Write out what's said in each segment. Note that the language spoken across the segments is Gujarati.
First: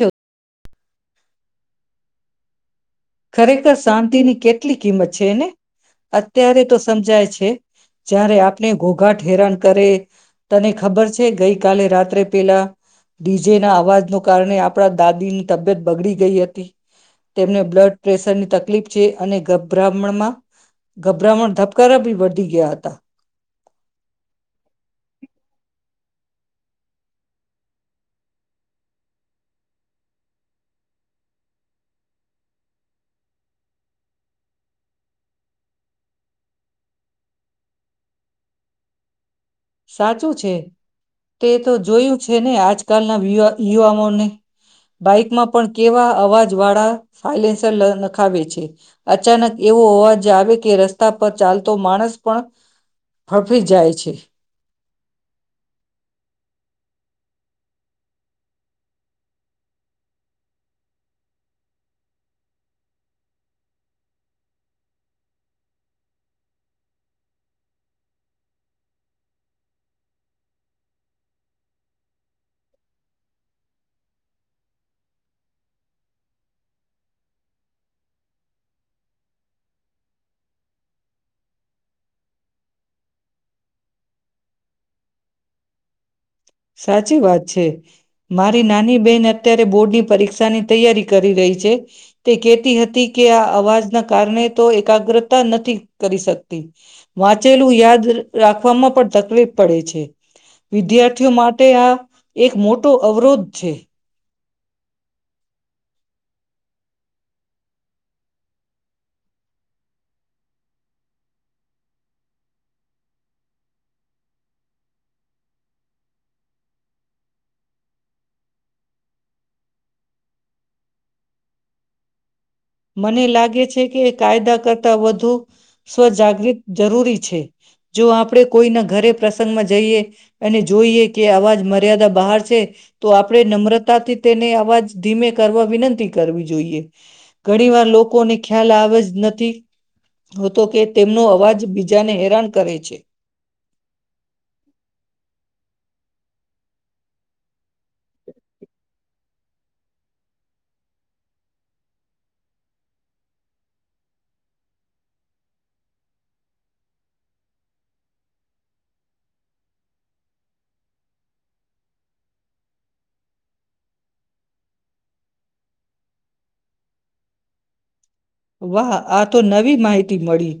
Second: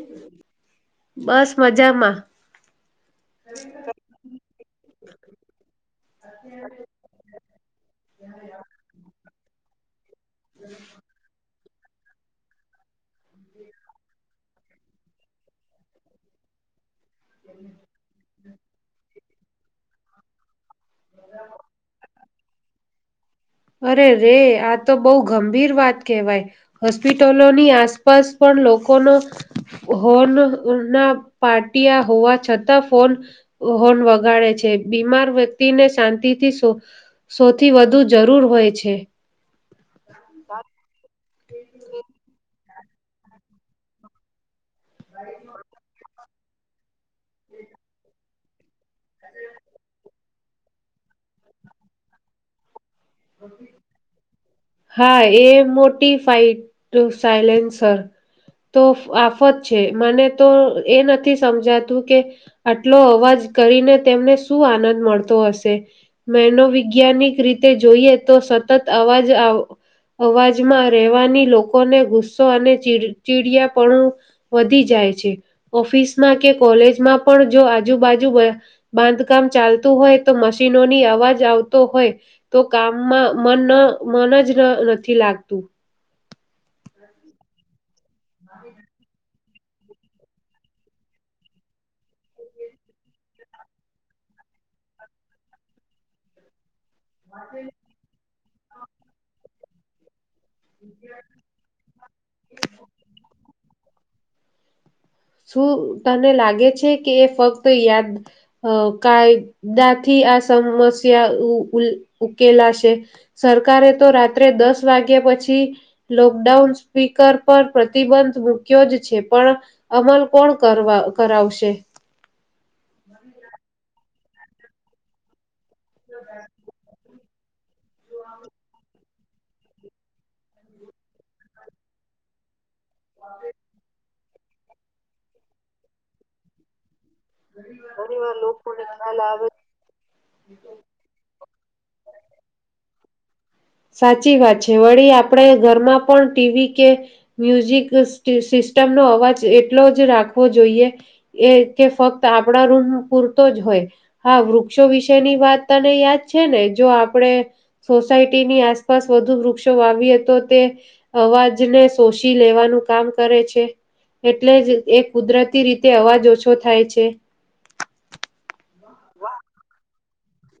જો બસ મજામાં. ખરેખર શાંતિની કેટલી કિંમત છેને અત્યારે તો સમજાય છે જારે આપણે ઘોઘાટ હેરાન કરે તને ખબર છે ગઈ કાલે રાત્રે પેલા ડી જે ના અવાજ ન કારણે આપ આપણા દાદી ની તબિયત બગડી ગેલી હતી. તેમને બ્લડ પ્રેસરની તકલીફ છે. અને ગભ્રહ્મણમાં ગભરામણ ધબકારા બી બઢી ગયા હતા. અરે રે આ તો બહુ ગંભીર વાત કહેવાય હોસ્પિટલોની આસપાસ પણ લોકોનો હોન ના પાટિયા હોવા છતાં ફોન હોન વગાડે છે બીમાર વ્યક્તિને શાંતિથી સૌથી વધુ જરૂર હોય છે. સાચું છે. તે તો જોયું છે ને. આજકાલના [unintelligible] વા યુવાઓને બાઈકમાં પણ કેવા અવાજ વાળા [unintelligible] નખાવે છે. અચાનક એવું અવાજ આવે. કે રસ્તા પર ચાલતો માણસ પણ ફફી જાય છે. હા એ મોટી ફાઈટ સાયલેન્સર તો આફત છે મને તો એ નથી સમજાતું કે આટલો અવાજ કરીને તેમને શું આનંદ મળતો હશે એનોવૈજ્ઞાનિક રીતે જોઈએ તો સતત અવાજ અવાજમાં રહેવાની લોકોને ગુસ્સો અને ચીડ ચીડિયાપણું વધી જાય છે ઓફિસમાં કે કોલેજમાં પણ જો આજુબાજુ બાંધકામ ચાલતું હોય તો મશીનોની અવાજ આવતો હોય. તો કામમાં મન મન જ નથી લાગતું. સાચી વાત છે. મારી નાની બેહેન અત્યારે બોર્ડની પરીક્ષાની તૈયારી કરી રહી છે તે કેતી હતી કે આ અવાજના કારણે તો એકાગ્રતા નથી કરી શકતી. વાંચેલું યાદ રાખવામાં પણ તકલીફ પડે છે વિદ્યાર પ છે. શું તને લાગે છે કે એ ફક્ત યાદ અ કાયદાથી આ સમસ્યા ઉ ઉકેલાશે સરકારે તો રાત્રે દસ વાગ્યા પછી લોકડાઉન સ્પીકર પર પ્રતિબંધ મૂક્યો જ છે પણ અમલ કોણ કરવા કરાવશે. મને લાગે છે કે કાયદા કરતા વધુ સ્વજાગૃત જરૂરી છે જો આપણેે કોઈના ઘરે પ્રસંગમાં જઈએ અને જોઈએ કે અવાજ મર્યાદા બહાર છે. તો આપડણે નમ્રતાથી તેને અવાજ ધીમે કરવા વિનંતી કરવી જોઈએ. ઘણી વાર લોકોને ખ્યાલ આવે જ નથી હોતો કે તેમનો અવાજ બીજાને હેરાન કરે છે. સાચી વાત છે વળી આપણે ઘરમાં પણ ટીવી કે મ્યુઝિક સ્ટ-સિસ્ટમનો અવાજ એટલો જ રાખવો જોઈએ એ કે ફક્ત આપણા રૂમ પૂરતો જ હોય. હા, વૃક્ષો વિશેની વાત તને યાદ છે ને જો આપણે સોસાયટી ની આસપાસ વધુ વૃક્ષો વાવી તો તે અવાજને શોષી લેવાનું કામ કરે છે એટલે જ એ કુદરતી રીતે અવાજ ઓછો થાય છે. વાહ, આ તો નવી માહિ મળી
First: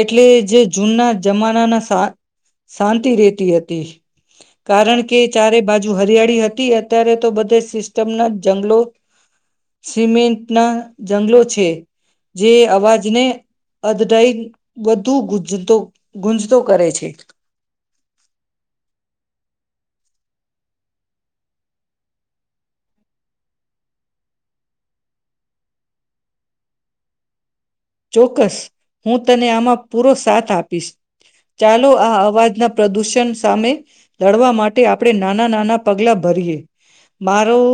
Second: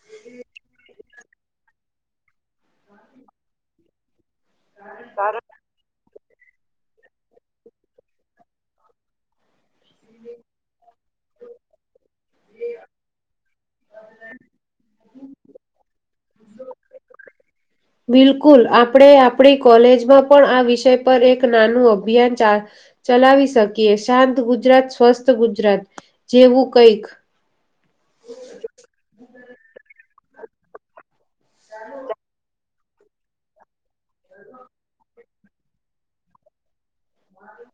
એટલે જે જૂના જમાનાના શાંત-શાંતિ રહેતી હતી. કારણ કે ચારે બાજુ હરિયાળી રહેતી હતી અત્યારે તો બધે સિસ્ટમના જંગલો સિમેન્ટના જંગલો છે. જે અવાજને અધડાઈ વધુ ગુંજતો ગુંજતો કરે છે. બિલકુલ. આપણે આપણી કોલેજમાં પણ આ વિષય પર એક નાનું અભિયાન ચા ચલાવી શકીએ, શાંત ગુજરાત સ્વસ્થ ગુજરાત, જેવું કંઈક. ચોક્કસ. હું તને આમાં પૂરો સાથ આપીશ. ચાલો આ અવાજ ના પ્રદૂષણ સામે લડવા માટે આપણે નાના-નાના પગલા ભરીએ. મારું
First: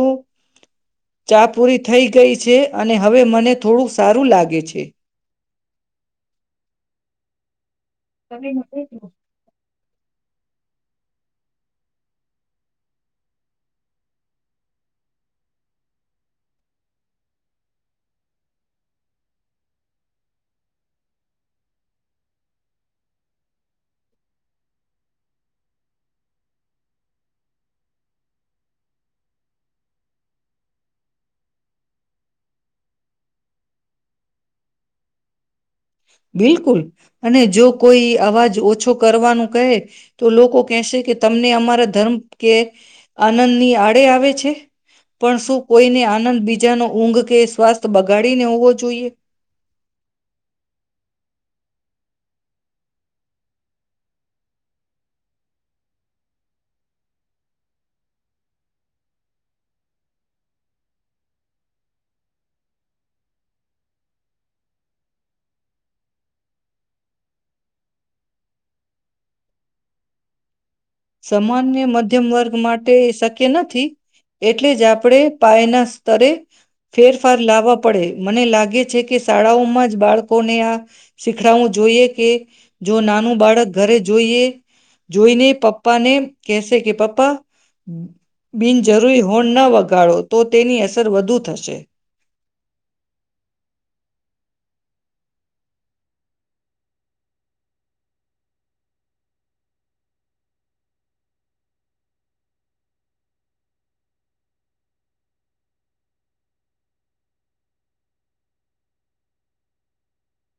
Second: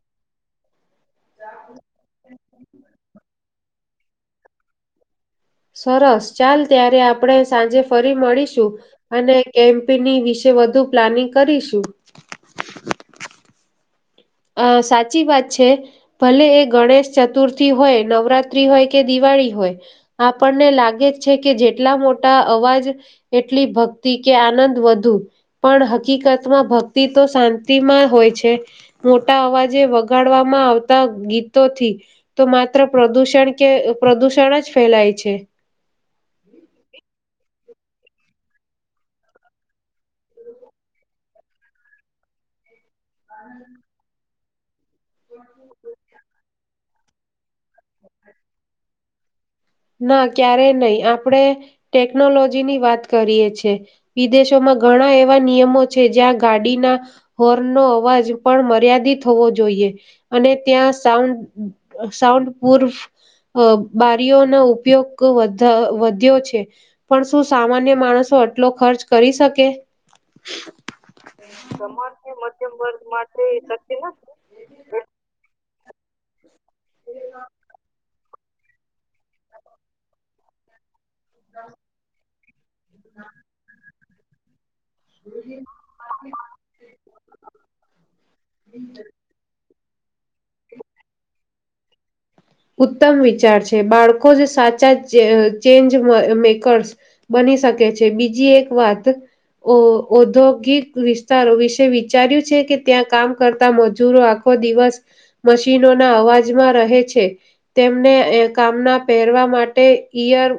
ચા પૂરી થઈ ગઈ છે અને હવે મને થોડું સારું લાગે છે. સરસ ચાલ ત્યારે આપડે સાંજે ફરી મળીશું. અને કેમ [unintelligible] ની વિશે વધુ પ્લાનિંગ કરીશું. આ સાચી વાત છે. ભલે એ ગણેશ ચતુર્થી હોય, નવરાત્રી હોય, કે દિવાળી હોય, આપણને લાગે જ છે કે જેટલા મોટા અવાજ એટલી ભક્તિ કે આનંદ વધુ, પણ હકીકતમાં ભક્તિ તો શાંતિમાં હોય છે. મોટા અવાજે વગાડવામાં આવતા ગીતોથી તો માત્ર પ્રદૂષણ કે પ્રદૂષણ જ ફેલાય છે. બિલકુલ. અને જો કોઈ અવાજ ઓછો કરવાનું કહે તો લોકો કેશે કે તમને અમારા ધર્મ કે આનંદની આડે આવે છે. પણ શું કોઈની આનંદ બીજ જાનો ઊંઘ કે સ્વાસ્થ બગાડીને હોવો જોઈએ? ના ક્યારેય નહી. આપણે ટેકનોલોજીની વાત કરીએ છે. વિદેશોમાં ઘણા એવા નિયમો છે જ્યાં ગાડીના હોર્નનો અવાજ પણ મર્યાદિત હોવો જોઈએ, અને ત્યાં સાઉન્ડ સાઉન્ડ પૂર્ફ અહ બારીઓ નો ઉપયોગ વધ વધ્યો છે. પણ શું સામાન્ય માણસો આટલો ખર્ચ કરી શકે? સામાન્ય મધ્યમ વર્ગ માટે એ શક્ય નથી, એટલે જ આપણેે પાયના તરે ફેરફાર લાવવા પડે. મને લાગે છે કે શાળાઓમાં જ બાળકોને આ શીખડાવું જોઈએ કે જો નાનું બાળક ઘરે જ જોઈએ. જોઈને પપ્પ ને કેસે કે પપ્પા બિન જરૂરી હોર્ન ના વગાડો તો તેની અસર વધુ થશે. ઉત્તમ વિચાર છે. બાળકો જ સાચા જ ચેન્જ મ મેકર્સ બની શકે છે. બીજી એક વાત, ઓ ઔધોગિક વિસ્તારો વિશે વિચાર્યું છે કે ત્યાં કામ કરતા મજૂરો આખો દિવસ મશીનોના અવાજમાં રહે છે. તેમને કામના પહેરવા માટે ઈયર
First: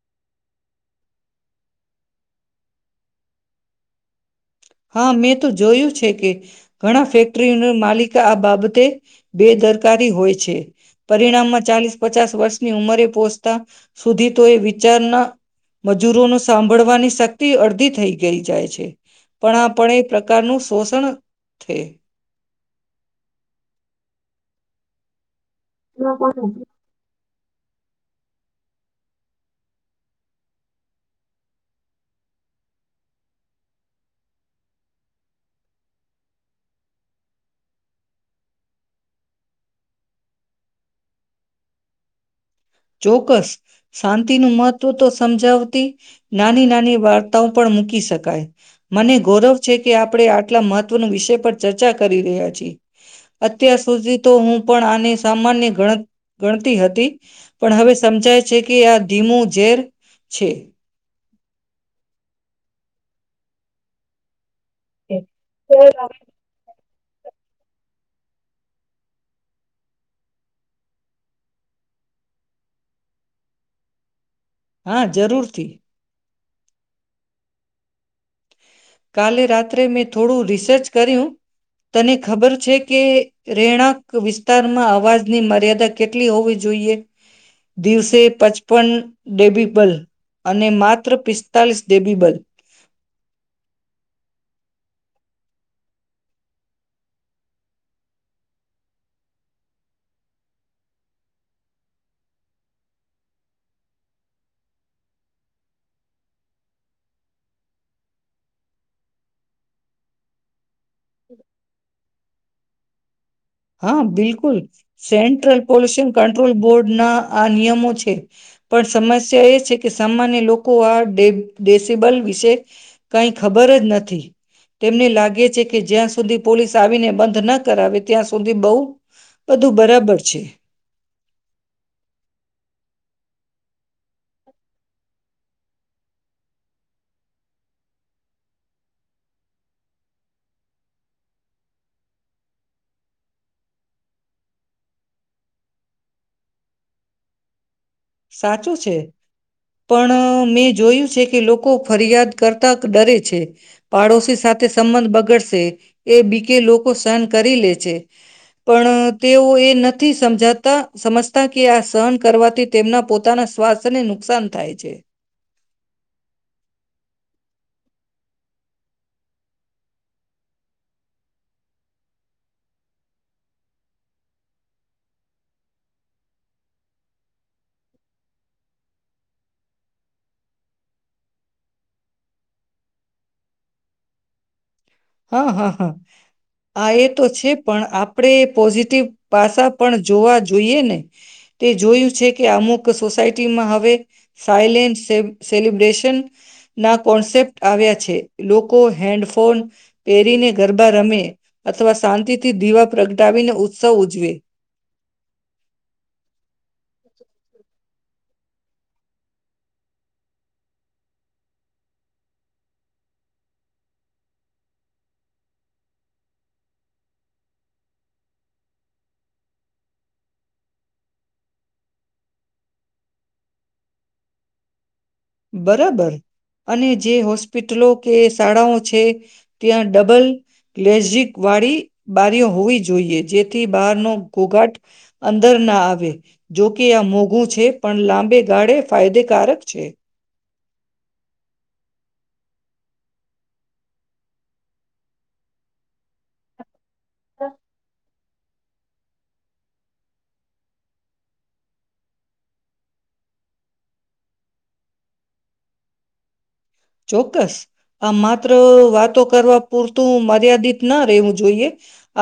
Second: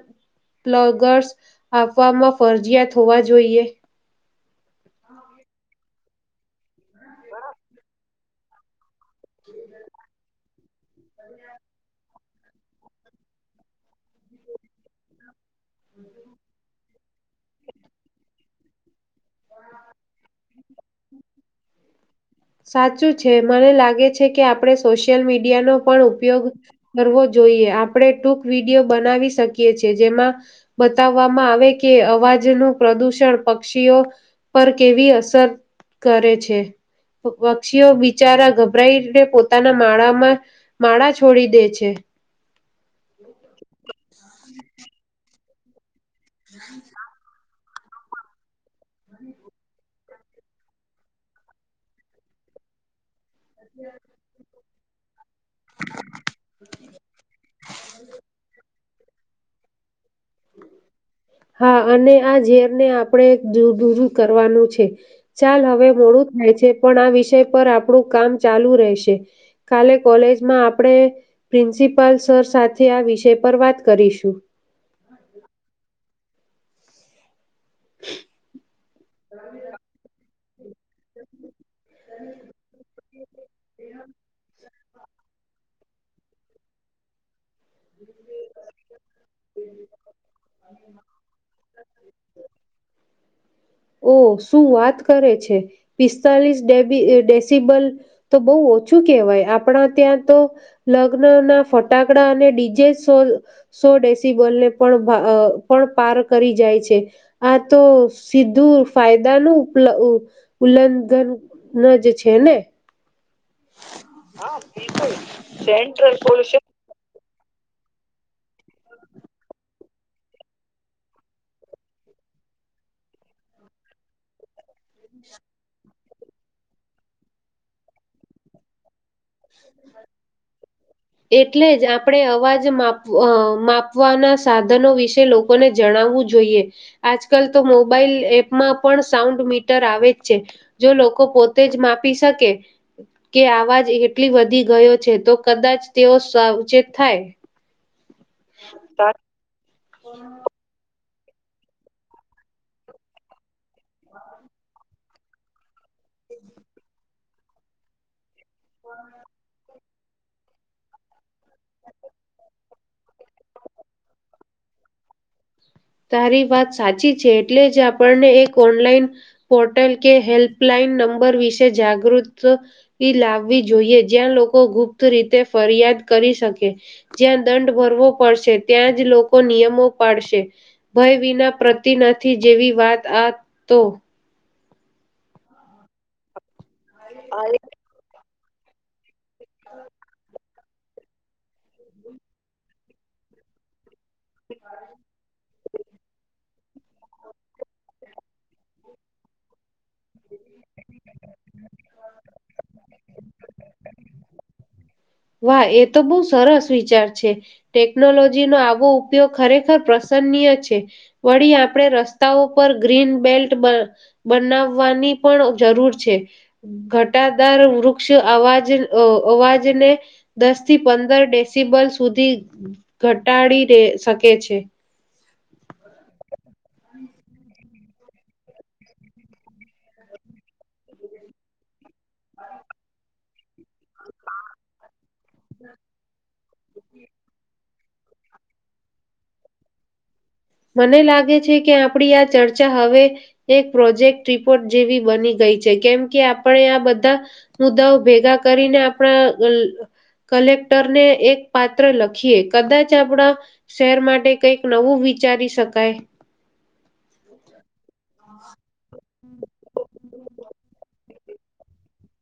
પ્લગર્સ આપવામાં ફરજીિયાત હોવા જોઈએ. હા મેં તો જોયું છે કે ઘણા ફેક્ટરી નન માલિક કે આ બાબતે બેદરકારી હોય છે. પરિણામમાં ચાલીસ પચાસ વર્ષની ઉંમરે પહોચતા સુધી તો એ વિચારના મજૂરોનો સાંભ ભળવાની શક્તિ અડધી થઈ ગઈ જાય છે. પણ આ પણ એક પ્રકારનું શોષણ થે. સાચું છે. મને લાગે છે કે આપણે સોશિયલ મીડ ડિયા નો પણ ઉપયોગ કરવો જ જોઈએ. આપણે ટૂંક વિડિયો બનાવી શકીએ છે, જેમાં બતાવવામાં આવે કે અવાજનું પ્રદુષણ પક્ષીઓ પર કેવી અસર કરે છે. પ પક્ષીઓ બિચારા ગભરાઈને પોતાના માળામાં માળા છોડી દે છે. ચોક્કસ. શાંતિનું મહત્ત્વ તો સમજાવ તી નાની-નાની વાર્તા પણ મૂકી શકાય. મને ગૌરવ છે કે આપણે આટલા મહત્વનો વિષય પર ચર્ચા કરી રહ્યા છી. અત્યાર સુધી તો હું પણ આની સામાન્ય ગણ ગણતી હતી. પણ હવે સમજાય છે કે આ ધીમું ઝેર છે. હા અને આ ઝેર ને આપણે દુર દૂરૂ કરવાનું છે. એ ચાલ હવે મોડું થાય છે. પણ આ વિષય પર આપણું કામ ચાલુ રહેશે. કાલે કોલેજમાં આપણે પ્રિન્સિપાલ સર સાથે આ વિષય પર વાત કરીશું. હા જરૂરથી. [inaudible] કાલે રાત્રે મેં થોડું રિસ સર્ચ કર્યું તને ખબર છે કે રેહણાંક વિસ્તારમાં આ અવાજની મર્યાદા કેટલી હોવી જોઈએ? દિવસે પચપન ડેબીબલ અને માત્ર પિસ્તાલીસ ડેબીબલ. ઓહ, શું વાત કરે છે! પિસ્તાલીસ ડેબી ડેસિબલ તો બોવ ઓછું કહેવાય આપણા ત્યાં તો લગ્નના ફટાકડા અને ડીજે સો સો ડેસિબલને પણ પણ પા પાર કરી જાય છે આ તો સીધું ફાયદાનુ ઉપલ ઉલ્લંઘન જ છે ને હા બિલકુલ સેન્ટ્રલ પોલ્યુશન કંટ્રોલ બોર્ડના આ નિયમો છે પણ સમસ્યા એ છે કે સામાન્ય લોકો આ ડેબ ડેસીબલ વિશે કઈ ખબર જ નથી તેમને લાગે છે કે જ્યાં સુધી પોલીસ આવીને બંધ ન કરાવે ત્યાં સુધી બહુ બધું બરાબર છે. એટલે જ આપણે અવાજ માપ અ માપવાના સાધનો વિશે લોકોને જણાવવું જોઈએ આજકાલ તો મોબાઈલ એપમાં પણ સાઉન્ડ મીટર આવે જ છે જો લોકો પોતે જ માપી શકે કે આવાજ એટલી વધી ગયો છે તો કદાચ તેઓ સાવચેત થાય. સાચું છે. પણ મેં જોયું છે કે લોકો ફરિયાદ કરતા ડરે છે પાડોશી સાથે સંબંધ બગડશે એ બીકે લોકો સહન કરી લે છે પણ તેઓ એ નથી સમજાતા સમજ કે આ સહન કરવાથી તેમના પોતાના સ્વાસ્થ્યને નુકસાન થાય છે. તારી વાત સાચી છે એટલે જ આપણને એક ઓનલાઈન પોર્ટલ કે હેલ્પલાઈન નંબર વિશે જાગૃતતિ લાવવી જોઈએ જ્યાં લોકો ગુપ્ત રીતે ફરિયાદ કરી શકે જ્યાં દંડ ભરવો પડશે ત્યાં જ લોકો નિયમો પાડશે. ભય વિના પ્રતિ નથી જેવી વાત આ તો હ હ હ. હા એ તો છે પણ આપ આપણે પોઝિટિવ ભાષા પણ જોવા જોઈએ ને તે જોયું છે કે અમુક સોસાયટીમાં હવે સાયલેન્ટ સે સેલિબ્રેશન ના કોન્સેપ્ટ આવ્યા છે લોકો હેન્ડફોન પહેરીને ગરબા રમે અથવા શાંતિથી દીવા પ્રગ ટાવીને ઉત્સવ ઉજવે. વાહ એ તો બહુ સરસ વિચાર છે ટેકનોલોજીનો આવો ઉપયોગ ખરેખર પ્રસન્નીય છે વળી, આપણે રસ્તાઓ પર ગ્રીન બેલ્ટ બન બનાવવાની પણ જરૂર છે ઘટાદાર વૃક્ષ અવાજ અ અવાજને દસથી પંદર ડેસિબલ સુધી ઘટાડી દે શકે છે. બરાબર અને જે હોસ્પિટલો કે શાળાઓ છે, ત્યાં ડબલ લેઝિક વાળી બારીઓ હોવી જોઈએ જે થી બહાર નું ઘોઘાટ અંદર ના આવે, જોકે આ મોઘું છે. પણ લાંબે ગાળે ફાયદેકારક છે. મને લાગે છે કે આપણી આ ચર્ચા હવે એક પ્રોજેક્ટ રિપોર્ટ જેવી બની ગઈ છે કેમ કે આપણે આ બધ ધા મુદ્દાઓ ભેગા કરીને આપણા અ કલેક્ટર ને એક પાત્ર લખીએ કદાચ આપણા શહેર માટે કંઈક નવું વિ ચારી શકાય. ચોક્કસ. આ માત્ર વાતો કરવા પૂર તું મર્યાદિત ન રહેવું જોઈએ.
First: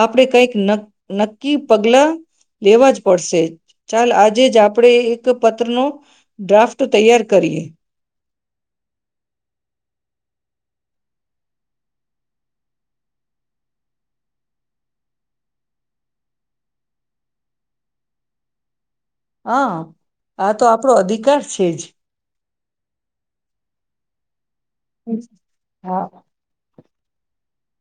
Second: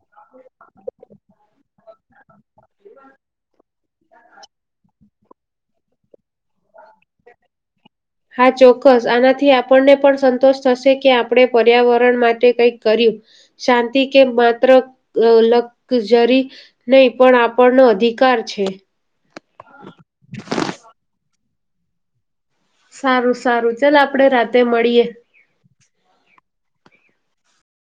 આપણે કંઈક ન નક્કી પગલા લેવા જ પડશે ચાલ આજે જ આપણેે પતનું હા ચોક્કસ આનાથી આપ આપણને પણ સંતોષ થશે કે આપણે પર્યાવરણ માટે કંઈક કર્યું. શાંતિ કે માત્ર લકજરી નહીં, પણ આપણનો અધિકાર છે. હા, આ તો આપણો અધિકાર છે. તે જ. સારું, સારું. ચાલ આપડે રાત્રે. હા.